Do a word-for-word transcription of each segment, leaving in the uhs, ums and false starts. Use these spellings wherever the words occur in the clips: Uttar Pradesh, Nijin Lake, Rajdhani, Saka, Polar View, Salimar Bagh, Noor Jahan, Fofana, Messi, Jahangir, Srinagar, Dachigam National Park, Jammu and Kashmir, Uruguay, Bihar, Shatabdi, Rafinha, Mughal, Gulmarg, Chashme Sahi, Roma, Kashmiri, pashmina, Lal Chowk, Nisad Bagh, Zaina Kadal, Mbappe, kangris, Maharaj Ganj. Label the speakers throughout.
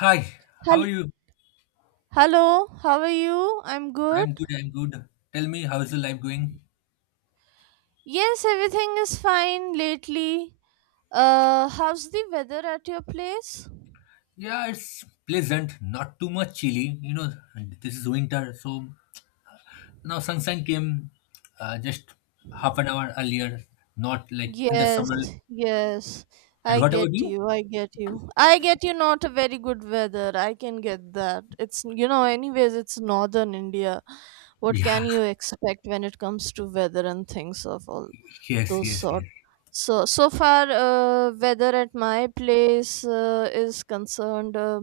Speaker 1: Hi, how are
Speaker 2: Hel-
Speaker 1: you?
Speaker 2: Hello, how are you? I'm good.
Speaker 1: I'm good, I'm good. Tell me, how's the life going?
Speaker 2: Yes, everything is fine lately. Uh, how's the weather at your place?
Speaker 1: Yeah, it's pleasant, not too much chilly. You know, this is winter, so now sunshine came uh, just half an hour earlier, not like in the
Speaker 2: Yes,
Speaker 1: summer.
Speaker 2: yes.
Speaker 1: And
Speaker 2: I
Speaker 1: what about
Speaker 2: get
Speaker 1: you?
Speaker 2: you. I get you. I get you. Not a very good weather. I can get that. It's, you know, anyways, it's northern India. What
Speaker 1: Yeah,
Speaker 2: can you expect when it comes to weather and things of all
Speaker 1: yes,
Speaker 2: those
Speaker 1: yes,
Speaker 2: sort.
Speaker 1: yes.
Speaker 2: So so far, uh, weather at my place uh, is concerned, uh,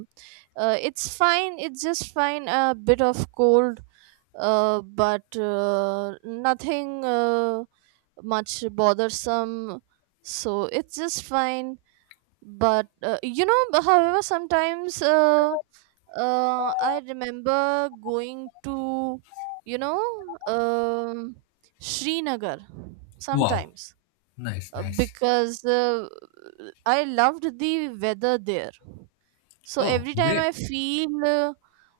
Speaker 2: uh, it's fine. It's just fine. A bit of cold, uh, but uh, nothing uh, much bothersome. So it's just fine. But uh, you know, but however, sometimes uh, uh, I remember going to you know um Srinagar
Speaker 1: Wow,
Speaker 2: sometimes,
Speaker 1: nice,
Speaker 2: uh,
Speaker 1: nice.
Speaker 2: because uh, I loved the weather there. So
Speaker 1: Oh,
Speaker 2: every time
Speaker 1: great.
Speaker 2: I feel uh,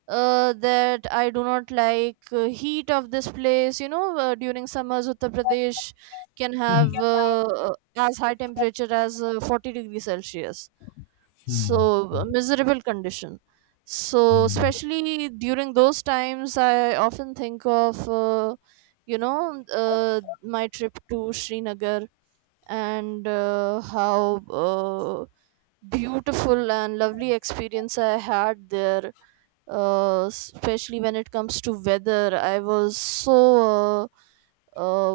Speaker 2: uh, that I do not like uh, heat of this place, you know, uh, during summers Uttar Pradesh can have uh, uh, as high temperature as uh, forty degrees Celsius. So
Speaker 1: Hmm,
Speaker 2: a miserable condition. So
Speaker 1: hmm.
Speaker 2: especially during those times, I often think of uh, you know uh, my trip to Srinagar and uh, how uh, beautiful and lovely experience I had there. Uh, especially when it comes to weather, I was so uh,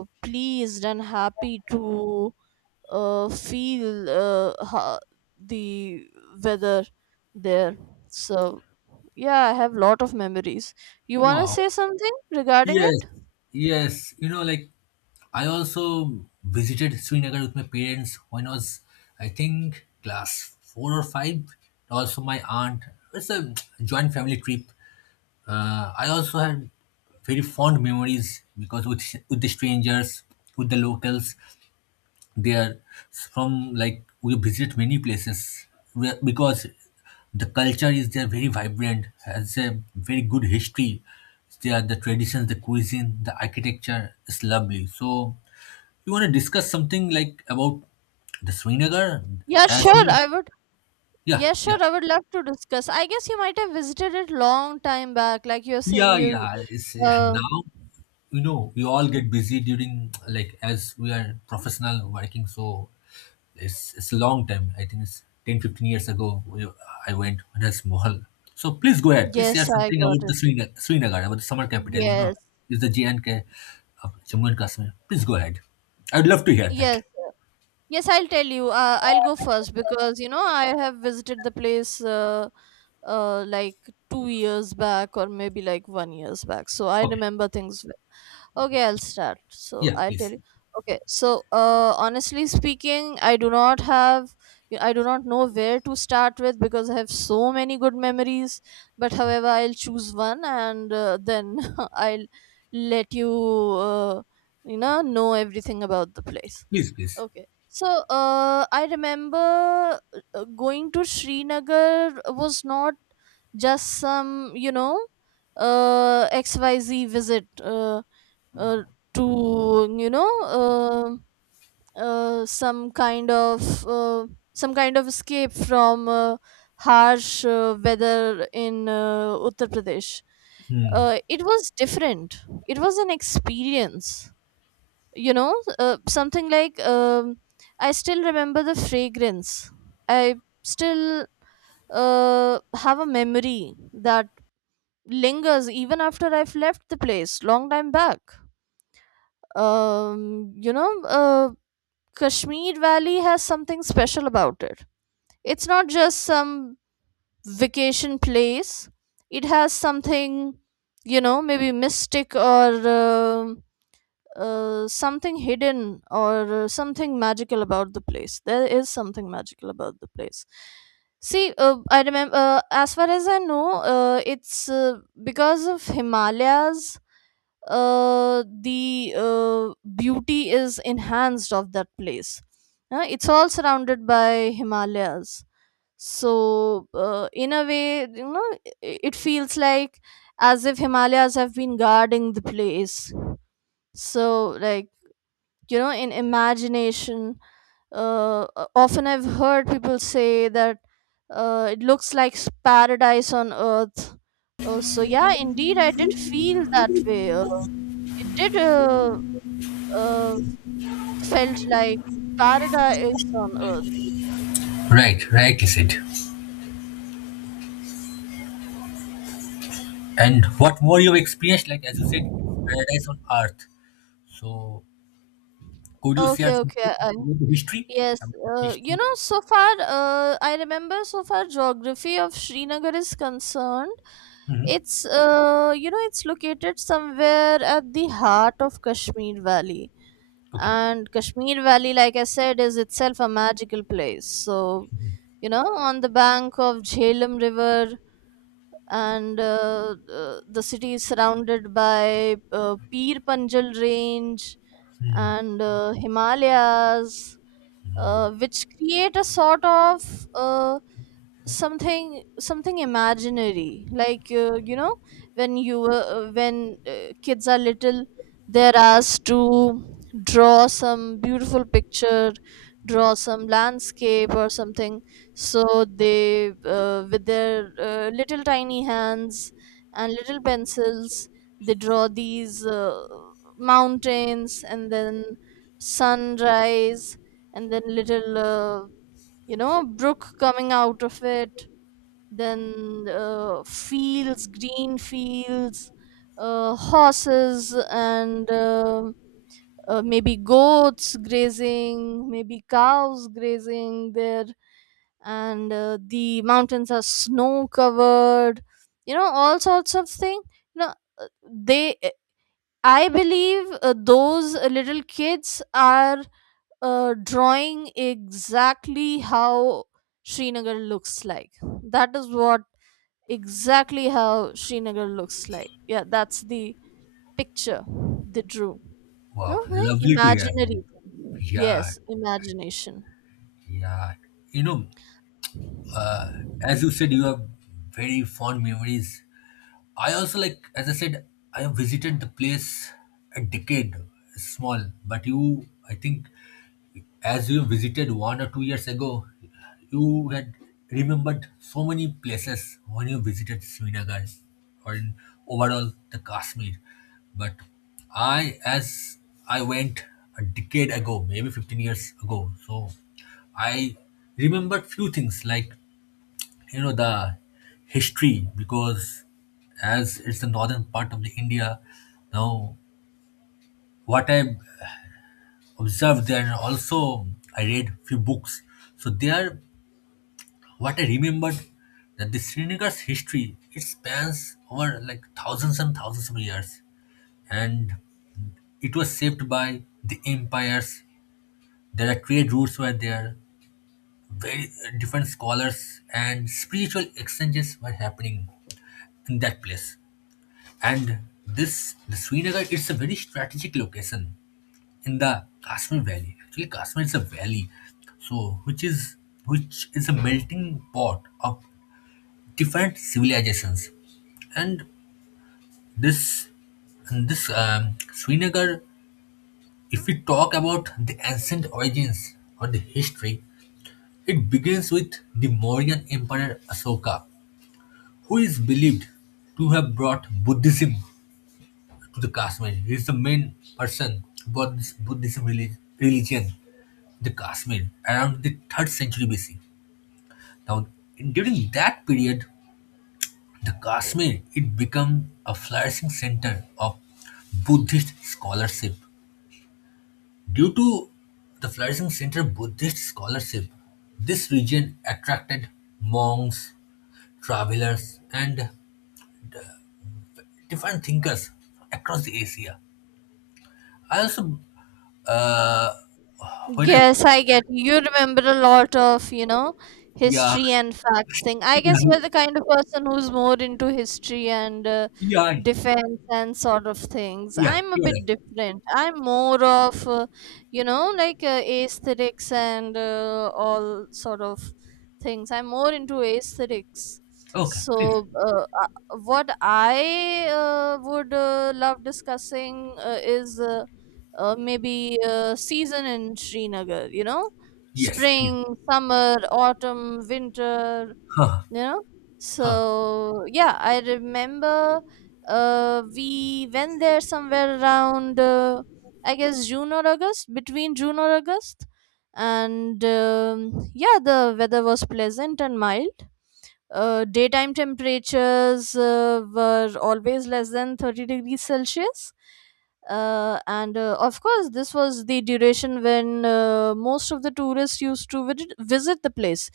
Speaker 2: uh, pleased and happy to uh, feel uh, ha- the weather there. So yeah, I have lot of memories. You wanna
Speaker 1: Wow.
Speaker 2: say something regarding
Speaker 1: Yes,
Speaker 2: it?
Speaker 1: yes. You know, like I also visited Srinagar with my parents when I was, I think, class four or five. Also, my aunt. It's a joint family trip. Uh, I also had very fond memories because with with the strangers, with the locals, they are from, like, we visit many places where, because the culture is there very vibrant, has a very good history. There are the traditions, the cuisine, the architecture is lovely. So you want to discuss something like about the Srinagar
Speaker 2: Yeah,
Speaker 1: as
Speaker 2: sure.
Speaker 1: in,
Speaker 2: I would
Speaker 1: yeah
Speaker 2: Yes,
Speaker 1: yeah.
Speaker 2: sure. I would love to discuss. I guess you might have visited it long time back, like you're saying
Speaker 1: yeah
Speaker 2: you
Speaker 1: yeah it's uh,
Speaker 2: uh
Speaker 1: now, you know, we all get busy, during, like, as we are professional working. So It's, it's a long time. I think it's ten fifteen years ago we, I went when I was small. So please go ahead. Please share
Speaker 2: yes, I
Speaker 1: something
Speaker 2: got
Speaker 1: about the
Speaker 2: it.
Speaker 1: Srinagar, Srinagar, about the summer capital, you know,
Speaker 2: Yes.
Speaker 1: is the j JNK of Jammu and Kashmir. Please go ahead. I'd love to hear that.
Speaker 2: Yes. Yes, I'll tell you. Uh, I'll go first because you know I have visited the place uh, uh, like two years back or maybe like one years back. So I
Speaker 1: Okay.
Speaker 2: remember things well. Okay, I'll start. So
Speaker 1: Yeah,
Speaker 2: I'll tell
Speaker 1: please.
Speaker 2: you. Okay, so uh, honestly speaking, I do not have. I do not know where to start with because I have so many good memories. But however, I'll choose one and uh, then I'll let you. Uh, you know know everything about the place.
Speaker 1: Please, please.
Speaker 2: Okay, so uh, I remember uh, going to Srinagar was not just some you know uh, X Y Z visit, uh, uh, to you know uh, uh, some kind of uh, some kind of escape from uh, harsh uh, weather in uh, Uttar Pradesh.
Speaker 1: Hmm.
Speaker 2: Uh, it was different. It was an experience, you know uh, something like, um, I still remember the fragrance. I still, uh, have a memory that lingers even after I've left the place long time back. um, you know uh, Kashmir valley has something special about it. It's not just some vacation place. It has something, you know maybe mystic, or um uh, something hidden, or uh, something magical about the place. There is something magical about the place. See, uh, I remember, uh, as far as I know, uh, it's uh, because of Himalayas, uh, the uh, beauty is enhanced of that place. Uh, it's all surrounded by Himalayas. So, uh, in a way, you know, i- it feels like as if Himalayas have been guarding the place. So, like, you know in imagination, uh, uh, often I've heard people say that uh, it looks like s- paradise on earth. Uh, so yeah, indeed I did feel that way. Uh, it did, uh, uh, felt like paradise on earth.
Speaker 1: Right, right. You said. And what more you've experienced, like, as you said, paradise on earth. So could you share
Speaker 2: Okay,
Speaker 1: something
Speaker 2: okay, I
Speaker 1: about the history?
Speaker 2: Yes.
Speaker 1: About the
Speaker 2: Uh, you
Speaker 1: history.
Speaker 2: know, so far, uh, I remember, so far geography of Srinagar is concerned.
Speaker 1: Hmm.
Speaker 2: It's, uh, you know, it's located somewhere at the heart of Kashmir Valley.
Speaker 1: Okay.
Speaker 2: And Kashmir Valley, like I said, is itself a magical place. So, you know, on the bank of Jhelum River, and uh, uh, the city is surrounded by uh, Peer Panjal Range and uh, Himalayas, uh, which create a sort of uh, something something imaginary. Like, uh, you know, when you uh, when uh, kids are little, they're asked to draw some beautiful picture, draw some landscape or something. So they, uh, with their uh, little tiny hands and little pencils, they draw these. Uh, mountains and then sunrise and then little uh, you know brook coming out of it, then uh, fields, green fields, uh, horses and uh, uh, maybe goats grazing, maybe cows grazing there, and uh, the mountains are snow covered, you know all sorts of thing, you know uh, they I believe uh, those uh, little kids are uh, drawing exactly how Srinagar looks like. That is what exactly how Srinagar looks like. Yeah, that's the picture they drew.
Speaker 1: Wow,
Speaker 2: Okay,
Speaker 1: lovely to hear.
Speaker 2: imaginary.
Speaker 1: Yeah,
Speaker 2: Yes, imagination.
Speaker 1: yeah. You know, as you said, you have very fond memories. I also, like, as I said, I have visited the place a decade, small, but you, I think, as you visited one or two years ago, you had remembered so many places when you visited Srinagar or in overall the Kashmir. But I, as I went a decade ago, maybe fifteen years ago, so I remember few things like, you know, the history. Because as it's the northern part of the India, now what I observed, there are also, I read few books. So there what I remembered that the Srinagar's history, it spans over like thousands and thousands of years, and it was shaped by the empires. There are trade routes were there, very uh, different scholars and spiritual exchanges were happening in that place. And this the Srinagar, it's a very strategic location in the Kashmir Valley. Actually, Kashmir is a valley, so which is which is a melting pot of different civilizations. And this and this um, Srinagar, if we talk about the ancient origins or the history, it begins with the Mauryan Emperor Asoka, who is believed to have brought Buddhism to the Kashmir. He is the main person who brought this Buddhism relig- religion to the Kashmir around the third century B C. Now, in- during that period, the Kashmir, it became a flourishing center of Buddhist scholarship. Due to the flourishing center of Buddhist scholarship, this region attracted monks, travelers, and different thinkers across the Asia. I also, uh, when I
Speaker 2: Yes, I get you. You remember a lot of, you know,
Speaker 1: yeah.
Speaker 2: history and facts thing. I guess
Speaker 1: Yeah,
Speaker 2: you're the kind of person who's more into history and uh,
Speaker 1: yeah,
Speaker 2: defense and sort of things.
Speaker 1: yeah,
Speaker 2: I'm a
Speaker 1: you're
Speaker 2: bit
Speaker 1: right.
Speaker 2: different. I'm more of, uh, you know, like uh, aesthetics and uh, all sort of things. I'm more into aesthetics.
Speaker 1: Okay, please.
Speaker 2: So, uh, uh, what I uh, would uh, love discussing uh, is. Uh, uh, maybe a season in Srinagar, you know,
Speaker 1: Yes, please.
Speaker 2: spring, summer, autumn, winter,
Speaker 1: Huh,
Speaker 2: you know.
Speaker 1: huh.
Speaker 2: So, yeah, I remember uh, we went there somewhere around, uh, I guess, June or August, between June or August. And um, yeah, the weather was pleasant and mild. Uh, daytime temperatures uh, were always less than thirty degrees Celsius. Uh, and uh, of course, this was the duration when uh, most of the tourists used to visit, visit the place,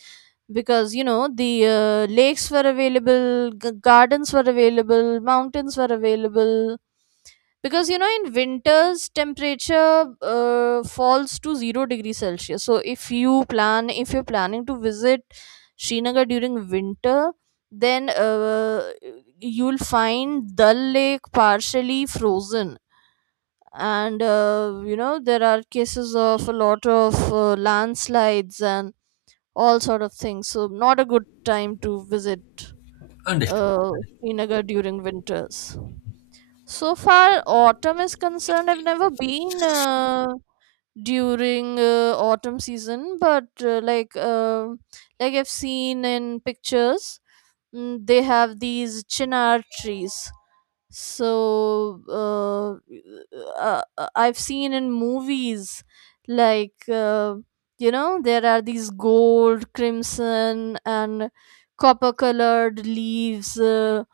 Speaker 2: because you know the uh, lakes were available, g- gardens were available, mountains were available, because you know in winters temperature uh, falls to zero degree Celsius. So if you plan if you're planning to visit Srinagar during winter, then uh, you'll find Dal Lake partially frozen, and uh, you know there are cases of a lot of uh, landslides and all sort of things, so not a good time to visit
Speaker 1: Understood. Understood.
Speaker 2: uh, Srinagar during winters. So far, autumn is concerned, I've never been uh, during uh, autumn season, but uh, like um like I've seen in pictures, mm, they have these chinar trees. So uh, uh, uh, I've seen in movies, like, uh, you know there are these gold, crimson and copper colored leaves uh,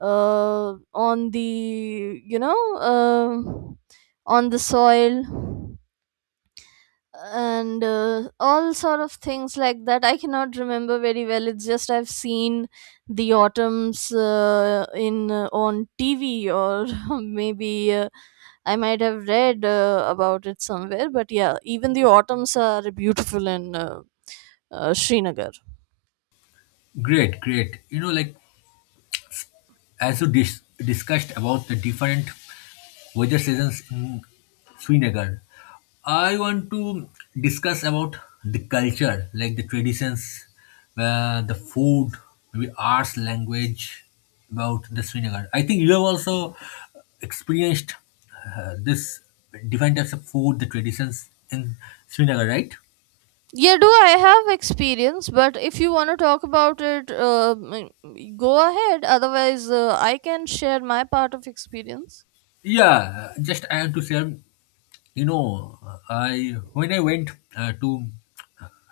Speaker 2: uh, on the you know uh, on the soil, and uh, all sort of things like that. I cannot remember very well. It's just I've seen the autumns uh, in uh, on TV or maybe uh, I might have read uh, about it somewhere. But yeah, even the autumns are beautiful in uh, uh, Srinagar.
Speaker 1: Great, great. You know, like, as you dis- discussed about the different weather seasons in Srinagar. I want to discuss about the culture, like the traditions, uh, the food, maybe arts, language about the Srinagar. I think you have also experienced uh, this different types of food, the traditions in Srinagar, right?
Speaker 2: Yeah, do I have experience? But if you want to talk about it, uh, m- go ahead. Otherwise, uh, I can share my part of experience.
Speaker 1: Yeah, just I have to say, you know, I when I went uh, to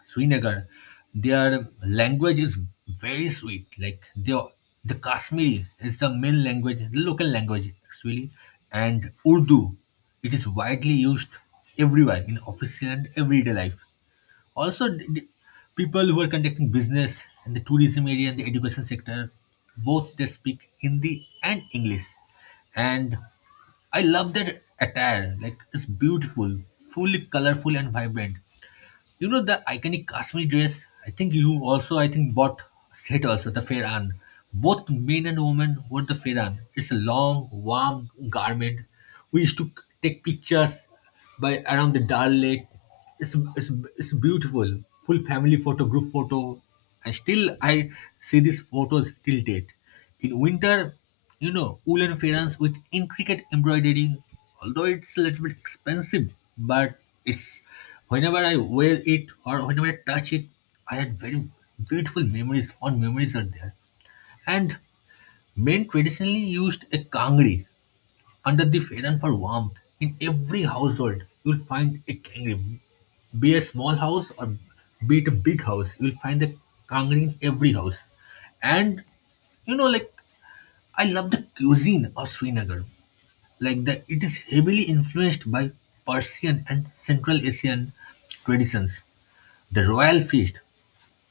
Speaker 1: Srinagar, their language is very sweet. Like the the Kashmiri is the main language, the local language actually, and Urdu. It is widely used everywhere in official and everyday life. Also, the, the people who are conducting business in the tourism area and the education sector, both they speak Hindi and English. And I love their attire. Like, it's beautiful, fully colorful and vibrant. You know the iconic Kashmiri dress? I think you also, I think, bought set also, the Fairan. Both men and women wore the Fairan. It's a long, warm garment. We used to take pictures by around the Dal Lake. It's, it's, it's beautiful. Full family photo, group photo. I still, I see these photos till date. In winter, you know, woolen fairs with intricate embroidery, although it's a little bit expensive, but it's, whenever I wear it or whenever I touch it, I had very beautiful memories, fond memories are there. And men traditionally used a kangri under the fairan for warmth. In every household, you'll find a kangri. Be a small house or be it a big house, you'll find a kangri in every house. And, you know, like, I love the cuisine of Srinagar. Like, the it is heavily influenced by Persian and Central Asian traditions. The royal feast,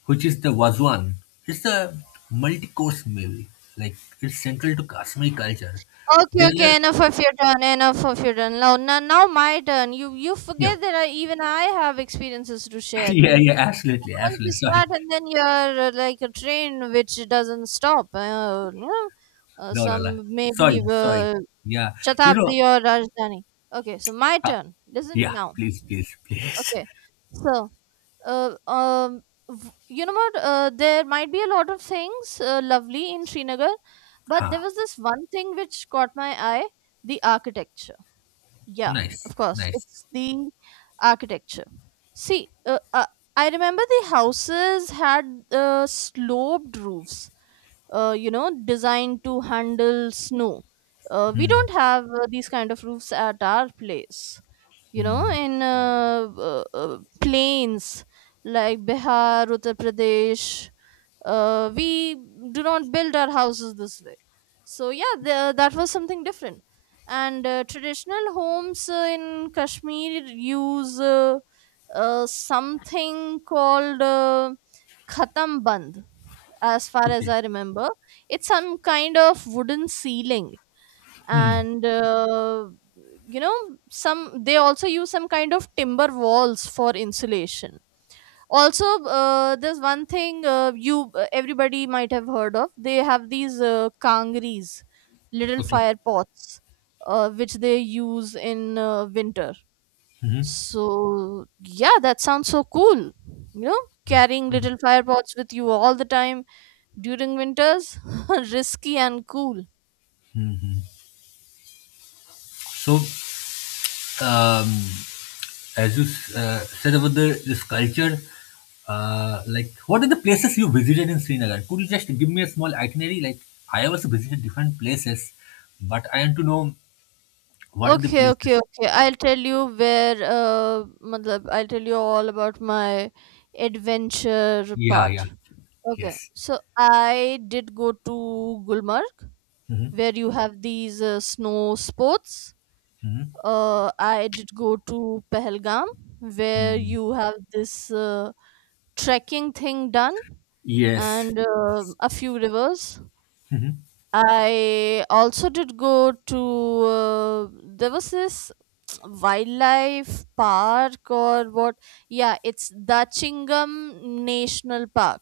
Speaker 1: which is the Wazwan, is a multi-course meal. Like, it's central to Kashmiri culture.
Speaker 2: Okay,
Speaker 1: There are
Speaker 2: okay, enough of your turn, enough of your turn. Now, now, now my turn. You you
Speaker 1: yeah.
Speaker 2: forget that I, even I have experiences to share.
Speaker 1: Yeah,
Speaker 2: You
Speaker 1: yeah, absolutely,
Speaker 2: once you
Speaker 1: absolutely. Sorry.
Speaker 2: start and then you're uh, like a train which doesn't stop. Uh, you know, uh,
Speaker 1: No, no, no.
Speaker 2: some maybe,
Speaker 1: Sorry, sorry.
Speaker 2: uh,
Speaker 1: Yeah. You know
Speaker 2: Shatabdi or Rajdhani. Okay, so my
Speaker 1: uh,
Speaker 2: turn. Listen
Speaker 1: yeah,
Speaker 2: now.
Speaker 1: please, please, please.
Speaker 2: Okay, so uh, um, v- you know what? Uh, there might be a lot of things uh, lovely in Srinagar, but there
Speaker 1: Huh.
Speaker 2: was this one thing which caught my eye, the architecture. Yeah,
Speaker 1: Nice,
Speaker 2: of course,
Speaker 1: nice.
Speaker 2: it's the architecture. See, uh, uh, I remember the houses had uh, sloped roofs, uh, you know, designed to handle snow. Uh, we
Speaker 1: Hmm.
Speaker 2: don't have uh, these kind of roofs at our place, you know
Speaker 1: Hmm.
Speaker 2: in uh, uh, uh, plains like Bihar, Uttar Pradesh. Uh, we do not build our houses this way. So yeah, the, that was something different. And uh, traditional homes uh, in Kashmir use uh, uh, something called uh, khatam band, as far as
Speaker 1: Okay.
Speaker 2: I remember. It's some kind of wooden ceiling,
Speaker 1: Hmm.
Speaker 2: and uh, you know some they also use some kind of timber walls for insulation. Also, uh, there's one thing uh, you uh, everybody might have heard of. They have these uh, kangris, little
Speaker 1: Okay.
Speaker 2: fire pots, uh, which they use in uh, winter.
Speaker 1: Mhm,
Speaker 2: So yeah, that sounds so cool. you know Carrying little fire pots with you all the time during winters, risky and cool.
Speaker 1: mhm. So, um, as you s- uh, said about the this culture, uh, like what are the places you visited in Srinagar? Could you just give me a small itinerary? Like, I also visited different places, but I want to know what are the
Speaker 2: Okay, okay,
Speaker 1: places.
Speaker 2: okay. I'll tell you where, uh, matlab, I'll tell you all about my adventure
Speaker 1: Yeah, yeah,
Speaker 2: part. Okay,
Speaker 1: yes,
Speaker 2: so I did go to Gulmarg,
Speaker 1: hmm
Speaker 2: where you have these uh, snow sports.
Speaker 1: hmm
Speaker 2: Uh, I did go to Pahalgam, where
Speaker 1: hmm,
Speaker 2: you have this uh, trekking thing done,
Speaker 1: yes.
Speaker 2: and uh, a few rivers.
Speaker 1: Hmm.
Speaker 2: I also did go to uh, there was this wildlife park or what yeah it's Dachingam National Park,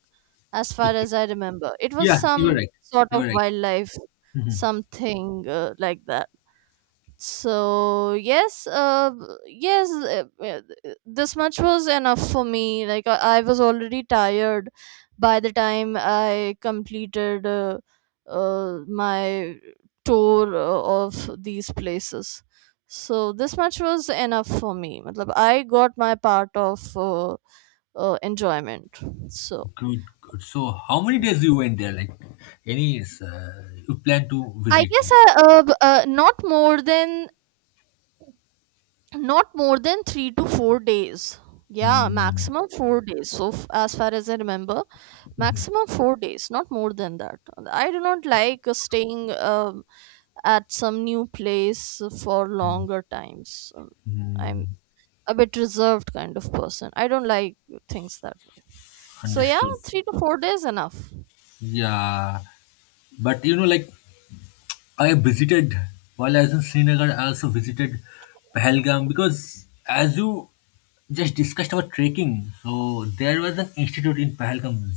Speaker 2: as far
Speaker 1: Okay.
Speaker 2: as I remember. It was
Speaker 1: Yeah, you were
Speaker 2: some
Speaker 1: right.
Speaker 2: sort
Speaker 1: You
Speaker 2: of
Speaker 1: were right.
Speaker 2: wildlife
Speaker 1: Mhm.
Speaker 2: something uh, like that. so yes uh yes uh, uh, this much was enough for me. Like i, I was already tired by the time I completed uh, uh, my tour uh, of these places. So this much was enough for me. Matlab, I got my part of uh, uh, enjoyment. So
Speaker 1: Good, good. So, how many days you went there? Like, any uh, you plan to
Speaker 2: I
Speaker 1: visit?
Speaker 2: guess I, uh, b- uh, not more than not more than three to four days. Yeah,
Speaker 1: Hmm.
Speaker 2: maximum four days. So f- as far as I remember,
Speaker 1: Mhm.
Speaker 2: maximum four days, not more than that. I do not like uh, staying um, at some new place for longer times. Um, I'm
Speaker 1: Mm.
Speaker 2: a bit reserved kind of person. I don't like things that way. So yeah,
Speaker 1: Understood.
Speaker 2: three to four days enough.
Speaker 1: Yeah. But you know, like, I visited, while I was in Srinagar, I also visited Pahalgam because, as you just discussed about trekking, so there was an institute in Pahalgam,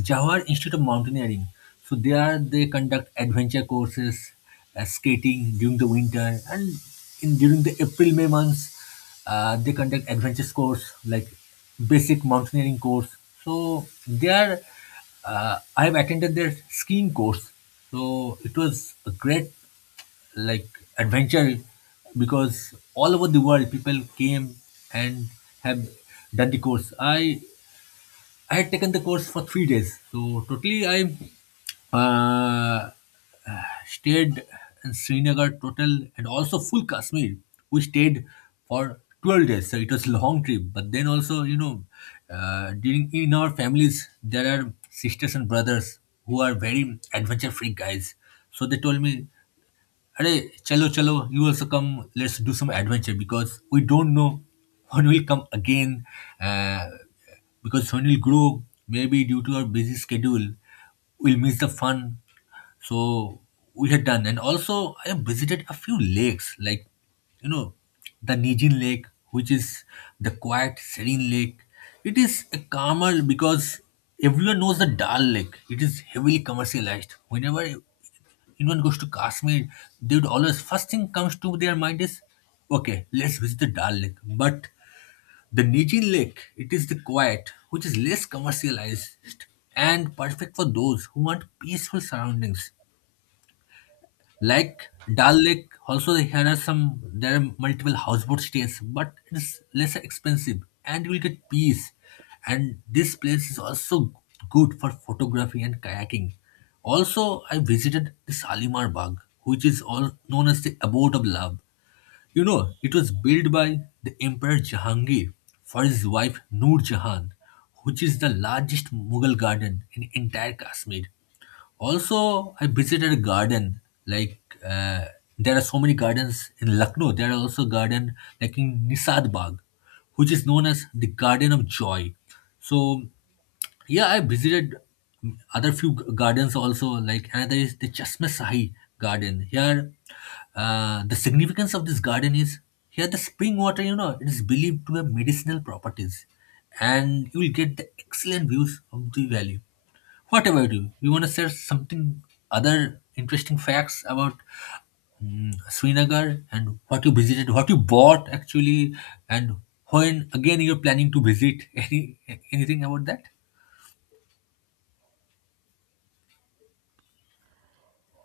Speaker 1: Jawahar Institute of Mountaineering. So there they conduct adventure courses, uh, skating during the winter, and in during the April May months. Uh, they conduct adventures course, like basic mountaineering course. So they are. Uh, I have attended their skiing course. So it was a great, like, adventure, because all over the world people came and have done the course. I I had taken the course for three days, so totally I uh, stayed in Srinagar total and also full Kashmir. We stayed for twelve days, so it was a long trip. But then also, you know, uh, during, in our families, there are sisters and brothers who are very adventure freak guys. So they told me, hey, chalo chalo, you also come. Let's do some adventure because we don't know when we'll come again. Uh, because when we'll grow, maybe due to our busy schedule, we'll miss the fun, so we had done, and also I visited a few lakes, like, you know, the Nijin Lake, which is the quiet, serene lake. It is a calmer, because everyone knows the Dal Lake. It is heavily commercialized. Whenever anyone goes to Kashmir, they would always, first thing comes to their mind is, okay, let's visit the Dal Lake. But the Nijin Lake, it is the quiet, which is less commercialized and perfect for those who want peaceful surroundings. Like Dal Lake, also here are some, there are multiple houseboat stays, but it's less expensive and you will get peace. And this place is also good for photography and kayaking. Also, I visited the Salimar Bagh, which is all known as the abode of love. You know, it was built by the Emperor Jahangir for his wife Noor Jahan, which is the largest Mughal garden in entire Kashmir. Also, I visited a garden like, uh, there are so many gardens in Lucknow. There are also garden like in Nisad Bagh, which is known as the Garden of Joy. So yeah, I visited other few g- gardens also. Like, another is the Chashme Sahi garden. Here, uh, the significance of this garden is, here the spring water, you know, it is believed to have medicinal properties, and you will get the excellent views of the valley. What about you? You want to share something other interesting facts about, mm, Srinagar, and what you visited, what you bought actually, and when again you're planning to visit? Any anything about that?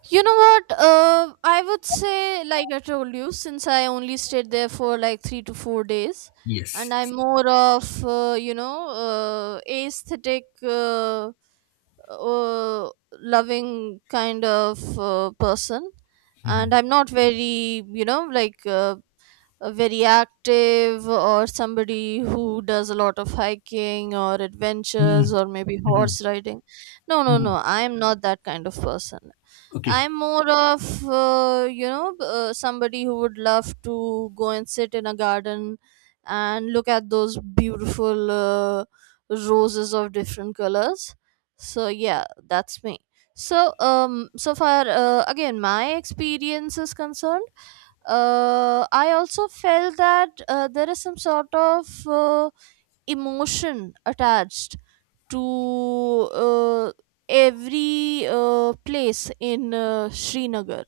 Speaker 2: You know what? Uh, I would say, like I told you, since I only stayed there for like three to four days,
Speaker 1: Yes,
Speaker 2: and
Speaker 1: yes.
Speaker 2: I'm more of, uh, you know, uh, aesthetic, uh, uh, loving kind of uh, person.
Speaker 1: Mhm.
Speaker 2: And I'm not very, you know, like uh, uh, very active, or somebody who does a lot of hiking or adventures
Speaker 1: Mhm.
Speaker 2: or maybe horse
Speaker 1: Mhm.
Speaker 2: riding. No no no
Speaker 1: Mhm.
Speaker 2: I am not that kind of person.
Speaker 1: Okay,
Speaker 2: I'm more of uh, you know b- uh, somebody who would love to go and sit in a garden and look at those beautiful uh, roses of different colors. So yeah, that's me. so um so far uh, again my experience is concerned, uh, I also felt that uh, there is some sort of uh, emotion attached to uh, every uh, place in uh, Srinagar.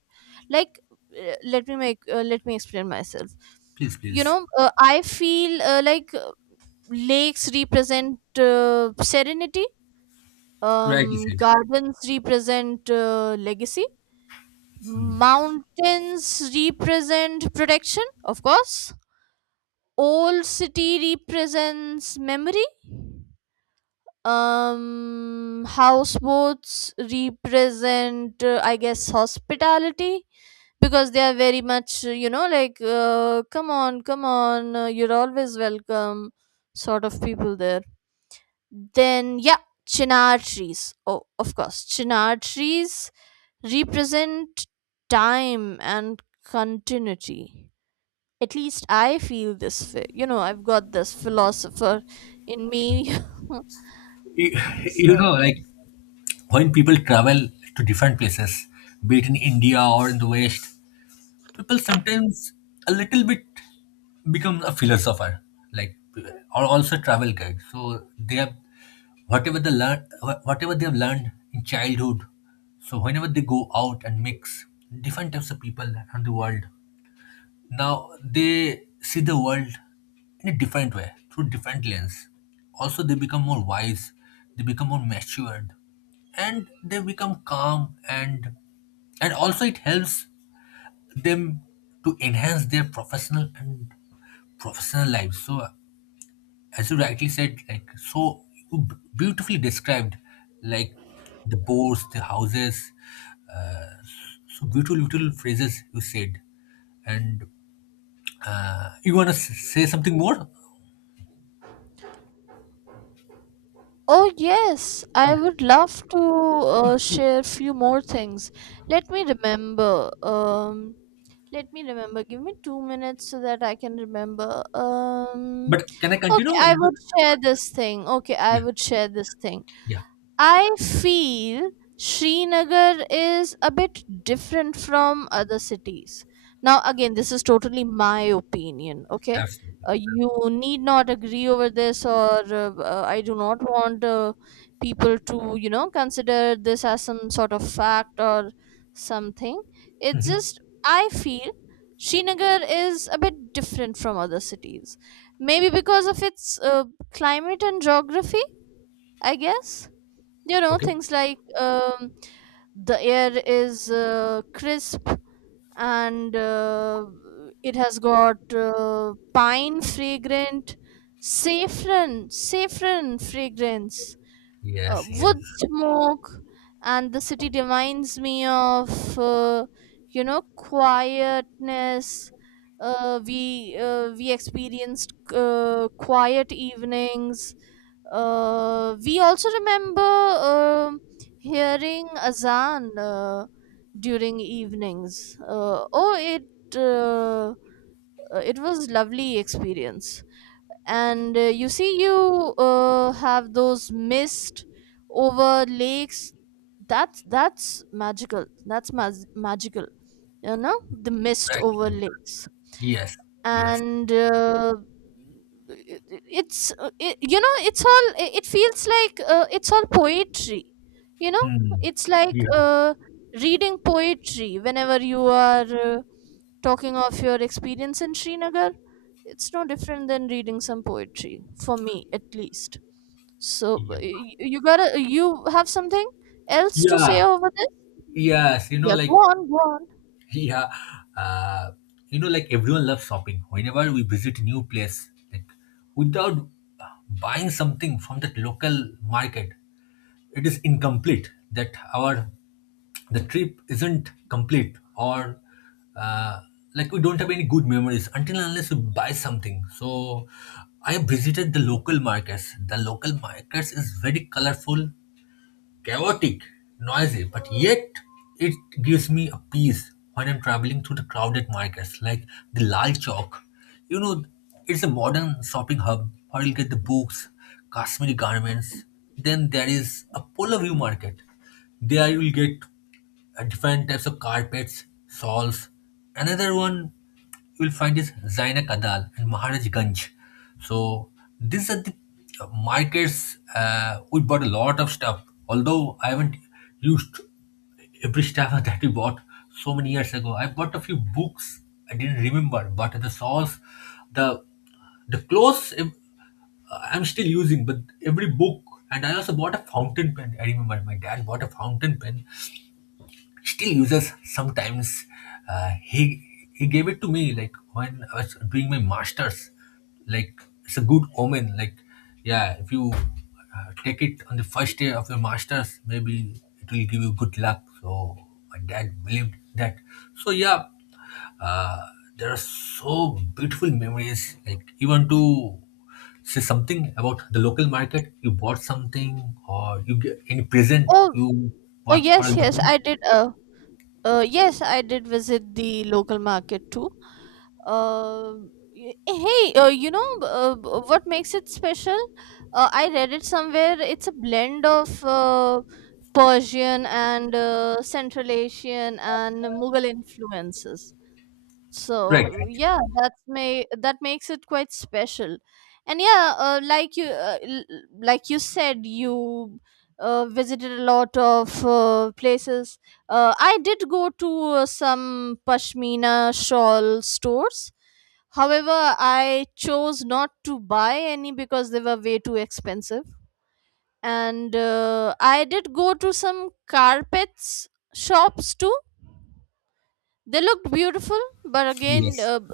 Speaker 2: Like, uh, let me make uh, let me explain myself.
Speaker 1: please,
Speaker 2: You
Speaker 1: please.
Speaker 2: know, uh, I feel uh, like uh, lakes represent uh, serenity,
Speaker 1: Rightly
Speaker 2: um,
Speaker 1: said.
Speaker 2: gardens represent uh, legacy,
Speaker 1: Mhm.
Speaker 2: mountains represent protection, of course. Old city represents memory. Um, houseboats represent, uh, I guess, hospitality, because they are very much, uh, you know, like, uh, come on, come on, uh, you're always welcome, sort of people there. Then, yeah, chinar trees. Oh, of course, chinar trees represent time and continuity. At least I feel this. Phi- you know, I've got this philosopher in me.
Speaker 1: You, you
Speaker 2: so,
Speaker 1: know, like, when people travel to different places, be it in India or in the West, people sometimes a little bit become a philosopher, like, or also travel guide. So they have whatever they learn, whatever they have learned in childhood. So whenever they go out and mix different types of people around the world, now they see the world in a different way, through different lens. Also, they become more wise, they become more matured, and they become calm, and and also it helps them to enhance their professional and professional lives. So, as you rightly said, like so you b- beautifully described, like the boats, the houses, uh, so beautiful little phrases you said, and uh, you want to say something more?
Speaker 2: oh yes, I
Speaker 1: Yeah.
Speaker 2: would love to uh,
Speaker 1: Please,
Speaker 2: share
Speaker 1: please.
Speaker 2: few more things. Let me remember. Um, let me remember. Give me two minutes so that I can remember. Um,
Speaker 1: But can I
Speaker 2: okay,
Speaker 1: continue?
Speaker 2: I would share this thing. Okay, I
Speaker 1: Yeah.
Speaker 2: would share this thing.
Speaker 1: Yeah.
Speaker 2: I feel Srinagar is a bit different from other cities. Now, again, this is totally my opinion, okay?
Speaker 1: Absolutely.
Speaker 2: Uh, you need not agree over this, or uh, uh, I do not want uh, people to, you know, consider this as some sort of fact or something. It's
Speaker 1: Mhm.
Speaker 2: just, I feel Srinagar is a bit different from other cities. Maybe because of its uh, climate and geography, I guess. You know,
Speaker 1: Okay.
Speaker 2: things like um, the air is uh, crisp, and uh, it has got uh, pine fragrant, saffron saffron fragrance, uh,
Speaker 1: Yes. Yes.
Speaker 2: wood smoke. And the city reminds me of uh, you know, quietness. Uh, we uh, we experienced uh, quiet evenings. Uh, we also remember um hearing azan uh, during evenings. Uh, oh, it uh, uh, it was lovely experience. And uh, you see, you uh, have those mist over lakes. That's that's magical. That's mag- magical. You know, the mist
Speaker 1: Right.
Speaker 2: over lakes.
Speaker 1: Yes. Yes.
Speaker 2: and uh, it- it- it's uh, it, you know, it's all it it feels like uh, it's all poetry, you know.
Speaker 1: Hmm.
Speaker 2: It's like
Speaker 1: Yeah.
Speaker 2: uh, reading poetry whenever you are uh, talking of your experience in Srinagar. It's no different than reading some poetry, for me at least. So b-
Speaker 1: Yeah.
Speaker 2: y- y- you gotta you have something else to say
Speaker 1: Yeah.
Speaker 2: over this.
Speaker 1: Yes. You know,
Speaker 2: yeah Go
Speaker 1: like
Speaker 2: on, go on.
Speaker 1: yeah. Uh, you know, like everyone loves shopping. Whenever we visit a new place, like without buying something from that local market, it is incomplete that our the trip isn't complete or uh, like we don't have any good memories until and unless we buy something. So I visited the local markets. The local markets is very colorful, chaotic, noisy, but yet it gives me a peace when I'm traveling through the crowded markets like the Lal Chowk. You know, it's a modern shopping hub where you'll get the books, Kashmiri garments. Then there is a Polar View market. There you'll get uh, different types of carpets, shawls. Another one you will find is Zaina Kadal and Maharaj Ganj. So these are the uh, markets. Uh, we bought a lot of stuff, although I haven't used every stuff that we bought so many years ago. I bought a few books. I didn't remember, but the sauce, the the clothes, ev- uh, I'm still using. But every book, and I also bought a fountain pen. I remember my dad bought a fountain pen, still uses sometimes. Uh, he he gave it to me like when I was doing my masters. Like it's a good omen. Like yeah, if you uh, take it on the first day of your masters, maybe it will give you good luck. So my dad believed that. So yeah, uh, there are so beautiful memories. Like you want to say something about the local market, you bought something or you get any present
Speaker 2: oh
Speaker 1: you
Speaker 2: oh
Speaker 1: bought for a
Speaker 2: yes, yes
Speaker 1: local.
Speaker 2: I did uh Uh, yes, I did visit the local market too. Uh, y- Hey, uh, you know, uh, b- what makes it special? Uh, I read it somewhere. It's a blend of uh, Persian and uh, Central Asian and Mughal influences. So
Speaker 1: Right, right.
Speaker 2: yeah, that's may that makes it quite special. And yeah, uh, like you uh, l- like you said, you uh, visited a lot of uh, places. uh, I did go to uh, some pashmina shawl stores, however I chose not to buy any because they were way too expensive. And uh, I did go to some carpets shops too. They looked beautiful, but again,
Speaker 1: Yes.
Speaker 2: uh, b-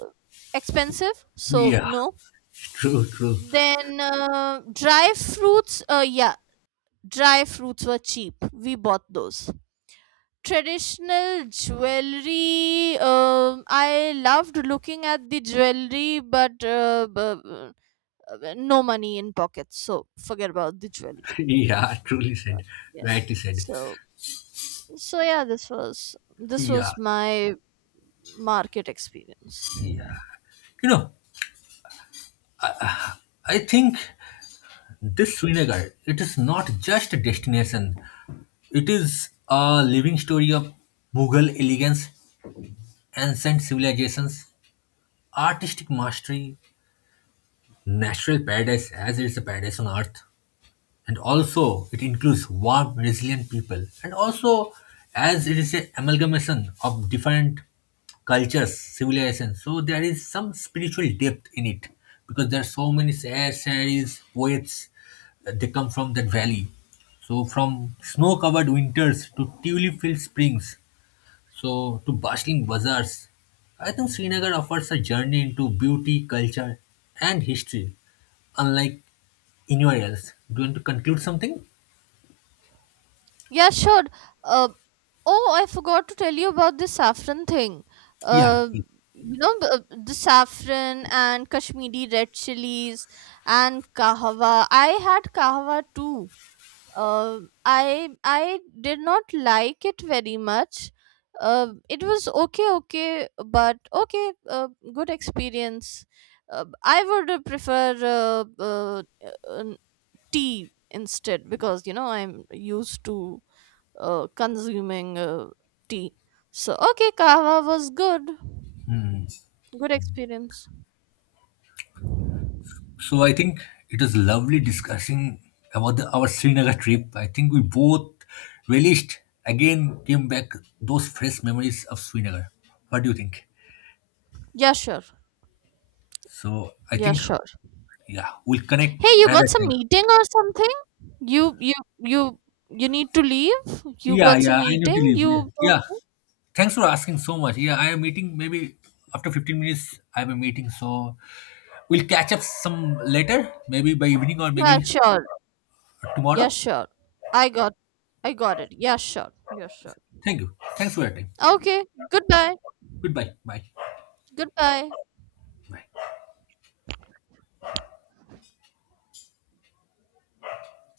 Speaker 2: expensive, so
Speaker 1: Yeah.
Speaker 2: no.
Speaker 1: True, true.
Speaker 2: Then uh, dry fruits, uh, yeah, dry fruits were cheap. We bought those. Traditional jewelry, um, I loved looking at the jewelry, but uh, b- b- uh, no money in pockets, so forget about the jewelry.
Speaker 1: Yeah, truly said.
Speaker 2: Yeah.
Speaker 1: Rightly said.
Speaker 2: So so yeah, this was, this
Speaker 1: Yeah,
Speaker 2: was my market experience.
Speaker 1: yeah. You know, I think this Srinagar, it is not just a destination. It is a living story of Mughal elegance, ancient civilizations, artistic mastery, natural paradise, as it is a paradise on earth. And also it includes warm resilient people, and also as it is a amalgamation of different cultures, civilizations, so there is some spiritual depth in it because there are so many sages, poets. Uh, they come from that valley. So from snow covered winters to tulip filled springs, so, to bustling bazaars, I think Srinagar offers a journey into beauty, culture, and history, unlike anywhere else. Do you want to conclude something?
Speaker 2: Yeah, sure. Uh, oh, I forgot to tell you about the saffron thing.
Speaker 1: Yeah, yeah.
Speaker 2: Uh,
Speaker 1: Please.
Speaker 2: you know, the the saffron and Kashmiri red chilies and kahwa. I had kahwa too. Uh, I I did not like it very much. Uh, it was okay, okay, but okay, uh, good experience. Uh, I would uh, prefer uh, uh, uh, tea instead, because you know I'm used to uh, consuming uh, tea. So, okay, kava was good. Good experience.
Speaker 1: So, I think it was lovely discussing about the, our Srinagar trip. I think we both relished, again, came back those fresh memories of Srinagar. What do you think?
Speaker 2: Yeah, sure.
Speaker 1: So, I
Speaker 2: Yeah,
Speaker 1: think,
Speaker 2: sure.
Speaker 1: yeah, we'll connect
Speaker 2: Hey, you
Speaker 1: another
Speaker 2: got some
Speaker 1: time.
Speaker 2: meeting or something? You you you you need to leave? You
Speaker 1: Yeah,
Speaker 2: got some
Speaker 1: yeah, I need to
Speaker 2: meeting?
Speaker 1: leave. Yeah.
Speaker 2: You.
Speaker 1: Yeah. Thanks for asking so much. Yeah, I am meeting maybe after fifteen minutes. I have a meeting, so we'll catch up some later, maybe by evening or
Speaker 2: Yeah,
Speaker 1: maybe
Speaker 2: sure. Yeah,
Speaker 1: tomorrow.
Speaker 2: sure. I got I got it. Yeah, sure. Yeah, sure.
Speaker 1: Thank you. Thanks for your time.
Speaker 2: Okay. Goodbye.
Speaker 1: Goodbye. Bye.
Speaker 2: Goodbye.
Speaker 1: Bye.